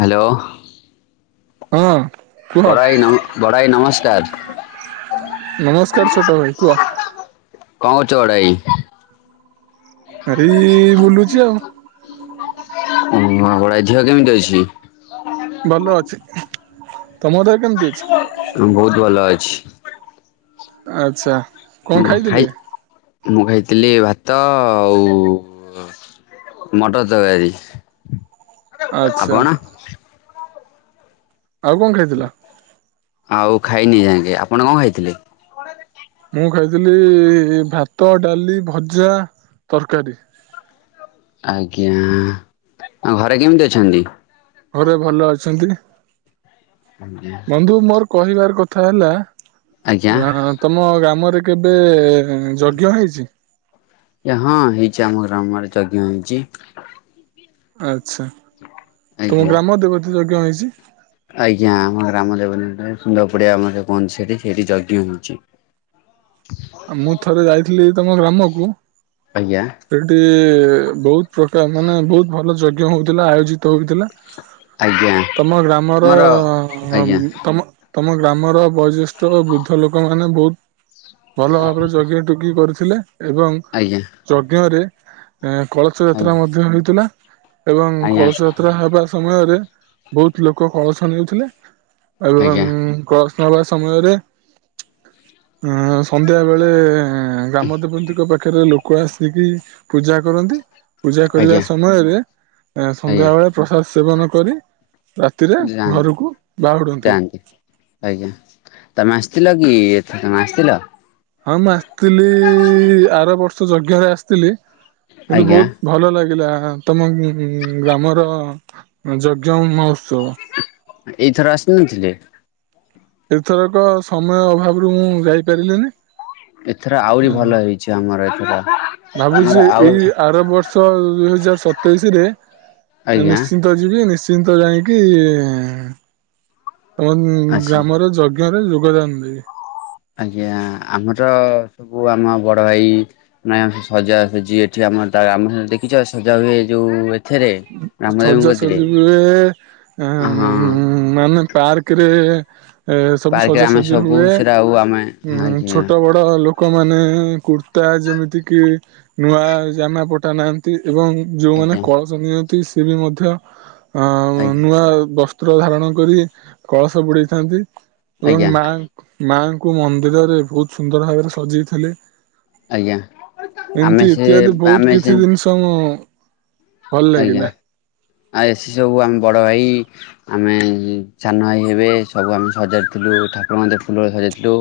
Hello. ହଁ। କୁହ ବଡ ଭାଇ ନମ ବଡ ଭାଇ ନମସ୍କାର। ନମସ୍କାର ଛୋଟ ଭାଇ କୁହ। କଁ କରୁଛ ବଡ଼ ଭାଇ। ହାରେ ଏଇ ବୁଲୁଛି ଆଉ। [unintelligible] ଧିଅ କେମିତି ଅଛି। ଭଲ ଅଛି ତମ ଦେହ କେମତି ଅଛି। ହଁ ବହୁତ ଭଲ ଅଛି। ଆଚ୍ଛା। କଣ ହଁ ଖାଇ ଖାଇଥିଲେ? ମୁଁ ଖାଇଥିଲି ଭାତ ଆଉ ମଟର ତକାରୀ ଆଚ୍ଛା ଆପଣ। ଆଉ କଁ ଖାଇଥିଲ। ଆଉ ଖାଇନି ଏ ତାଙ୍କେ ଆପଣ କଣ ଖାଇଥିଲେ? ମୁଁ ଖାଇଥିଲି ଭାତ, ଡାଲି, ଭଜା, ତରକାରୀ। ଆଜ୍ଞା ଆଉ ଘରେ କେମିତି ଅଛନ୍ତି? ଘରେ ଭଲ ଅଛନ୍ତି ବନ୍ଧୁ ମୋର କହିବାର କଥା ହେଲା। ଆଜ୍ଞା ଆଁ ତମ ଗ୍ରାମରେ କେବେ ଯଜ୍ଞ ହେଇଛି। ହଁ ହେଇଛି ଆମ ଗ୍ରାମରେ ଯଜ୍ଞ ହେଇଛି। ଆଚ୍ଛା ତୁମ ଆଜ୍ଞା। ଗ୍ରାମ ଦେବତୀ ଯଜ୍ଞ ହେଇଛି। ଆଜ୍ଞା ଆମ ଗ୍ରାମ ଦେବତି ଙ୍କ ସୁନ୍ଦର ପଡିଆ ଆମର ସେ କୁହନ୍ତି ସେଠି ସେଇଠି ଯଜ୍ଞ ହଉଛି। ଆଉ ମୁଁ ଥରେ ଯାଇଥିଲି ତମ ଗ୍ରାମକୁ। ଆଜ୍ଞା। ସେଇଠି ବହୁତ ପ୍ରକାର ମାନେ ବହୁତ ଭଲ ଯଜ୍ଞ ହଉଥିଲା ଆୟୋଜି ତ ହୋଇଥିଲା ଆଜ୍ଞା ତମ ଗ୍ରାମର ଆମର ଆଜ୍ଞା ଅଁ ତମ ତମ ଗ୍ରାମର ବୟଜ୍ୟେଷ୍ଠ ବୃଦ୍ଧ ଲୋକମାନେ ବହୁତ। ଭଲ ଭାବରେ ଜଜ୍ଞ ଟିକି କରିଥିଲେ ଏବଂ। ଆଜ୍ଞା। ଯଜ୍ଞ ରେ ଏଁ କଳସ ଯାତ୍ରା ମଧ୍ୟ ହୋଇଥିଲା। ଏବଂ ଆଜ୍ଞା କଳସ ଯାତ୍ରା ହେବା ସମୟରେ ବହୁତ ଲୋକ କଳସ ନେଉଥିଲେ। ଏବଂ ଆଜ୍ଞା କଳସ ନେବା ସମୟରେ ଅଁ। ସନ୍ଧ୍ୟାବେଳେ ଗ୍ରାମ ଦେବନ୍ତୀଙ୍କ ପାଖରେ ଲୋକ ଆସିକି। ପୂଜା କରନ୍ତି ପୂଜା କରିବା ଆଜ୍ଞା ସମୟରେ ଆଜ୍ଞା ସନ୍ଧ୍ୟାବେେଳେ। ପ୍ରସାଦ ସେବନ କରି ରାତିରେ ଯାଆନ୍ତି ଘରକୁ ବାହୁଡ଼ନ୍ତି। ଯାଆନ୍ତି ଆଜ୍ଞା ତମେ ଆସିଥିଲ କି ଏଠି ତମେ ଆସିଥିଲ। ହଁ ମୁଁ ଆସିଥିଲି ଆର ବର୍ଷ ଯଜ୍ଞ ରେ ଆସିଥିଲି। କିନ୍ତୁ ଆଜ୍ଞା ବହୁତ ଭଲ ଲାଗିଲା। ତମ ଗ୍ରାମର ଯଜ୍ଞ ମହୋତ୍ସବ। ଏଇଥର ଆସିନଥିଲେ। ଏଥରକ ସମୟ ଅଭାବରୁ ମୁଁ ଯାଇପାରିଲିନି। ଏଥର ଆହୁରି ଭଲ ହେଇଛି ଆମର ଏଥର। ଆମର ଭାବୁଛି ଆଉ ଏଇ ଆର ବର୍ଷ ଦୁଇ ହଜାର ସତେଇଶ ରେ ଆଜ୍ଞା ନିଶ୍ଚ ଯିବି ନିଶ୍ଚିନ୍ତ ଯାଇଁକି ତମ ଅଛି ଗ୍ରାମର ଯଜ୍ଞ ଯଜ୍ଞରେ ଯୋଗଦାନ ଦେବି। ଆଜ୍ଞା ଆମର ସବୁ ଆମ ବଡ଼ ଭାଇ ନାଇଁ ଆମର ସବୁ ସଜା ସଜି ଏଠି ଆମର ତା ଆମ ଦେଖିଛ ସଜା ହୁଏ ଯୋଉ ଏଥିରେ ରାମଦେବଙ୍କ ସଜା କତିରେ ସଜିି ହୁଏ ହଁ ଉଁ ମାନେ ପାର୍କ ରେ ଏ ସବୁ ପାର୍କରେ ଆମେ ସଜାସଜି ସବୁ ହୁଏ ସେଟା ଆଉ ଆମେ ଉଁ ଆଜ୍ଞା ଛୋଟ ବଡ ବଡ ଲୋକମାନେ କୁର୍ତ୍ତା ଯେମିତି କିି‌ ନୂଆ ଜାମା ପଠା ନାହାନ୍ତି ଏବଂ ଯୋଉମାନେ ଆଜ୍ଞା କଳସ ନିଅନ୍ତି ସି ବି ମଧ୍ୟ ଅ ଆଜ୍ଞା ନୂଆ ବ ବସ୍ତ୍ର ଧାରଣ କରି କଳସ ବୁଡେଇଥାନ୍ତି ଆଜ୍ଞା ଏବଂ ମା ମାଙ୍କୁ ମନ୍ଦିରରେ ବୋହୁତ ସୁନ୍ଦର ଭାବରେ ସଜେଇଥିଲେ। ଆଜ୍ଞା ଆମେ ଏମିତି ସେ ଇତ୍ୟାଦି ବୋହୁତ ଆମେ ସେ କିଛି ଜିନିଷ ମୁଁ ଭଲ ଆଜ୍ଞା ଲାଗିଲା ଆଉ ଏସି ସବୁ ଆମ ବଡ ଭାଇ ଆମେ ସାନ ଭାଇ ହେବେ ସବୁ ଆମେ ସଜାଇଥିଲୁ ଠାକୁରଙ୍କୁ ଫୁଲ ମାଳରେ ସଜାଡଥିଲୁ।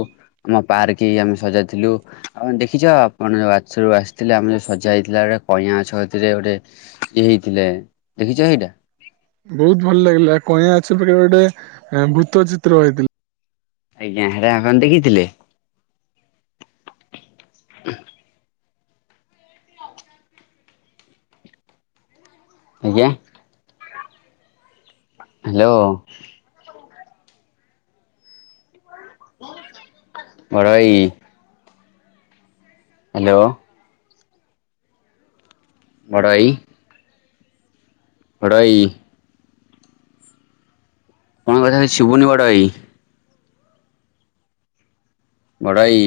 ଆମ ପାର୍କଇ ଆମେ ସଜାଇଥିଲୁ। ଆପଣ ଦେଖିଛ ଆପଣ ଜୋଉ ଆଥରକୁ ଆସିଥିଲେ ଆମର ଯୋଉ ସଜା ହେଇଥିଲା ଗୋଟେ କଇଁଆଗଛ କତିରେ ଗୋଟେ ଇଏ ହେଇଥିଲେ ଦେଖିଛ ଏଇଟା? ବୋହୁତ ଭଲ ଲାଗିଲା କଇଁଆ ଗଛ ପାଖ ଗୋଟେ ଭୂତ ଚିତ୍ର ହେଇଥିଲା। ଆଜ୍ଞା ହେରା ଆପଣ ଦେଖିଥିଲେ? ହ। ଆଜ୍ଞା। ହାଲୋ। ବଡ ଭାଇ। ହାଲୋ। ବଡ ଭାଇ। ବଡ ଭାଇ। ଆପଣ କଥା କିଛି ଶୁିବୁନି ବଡ଼ ଭାଇ? ବଡ଼ା ଭାଇ।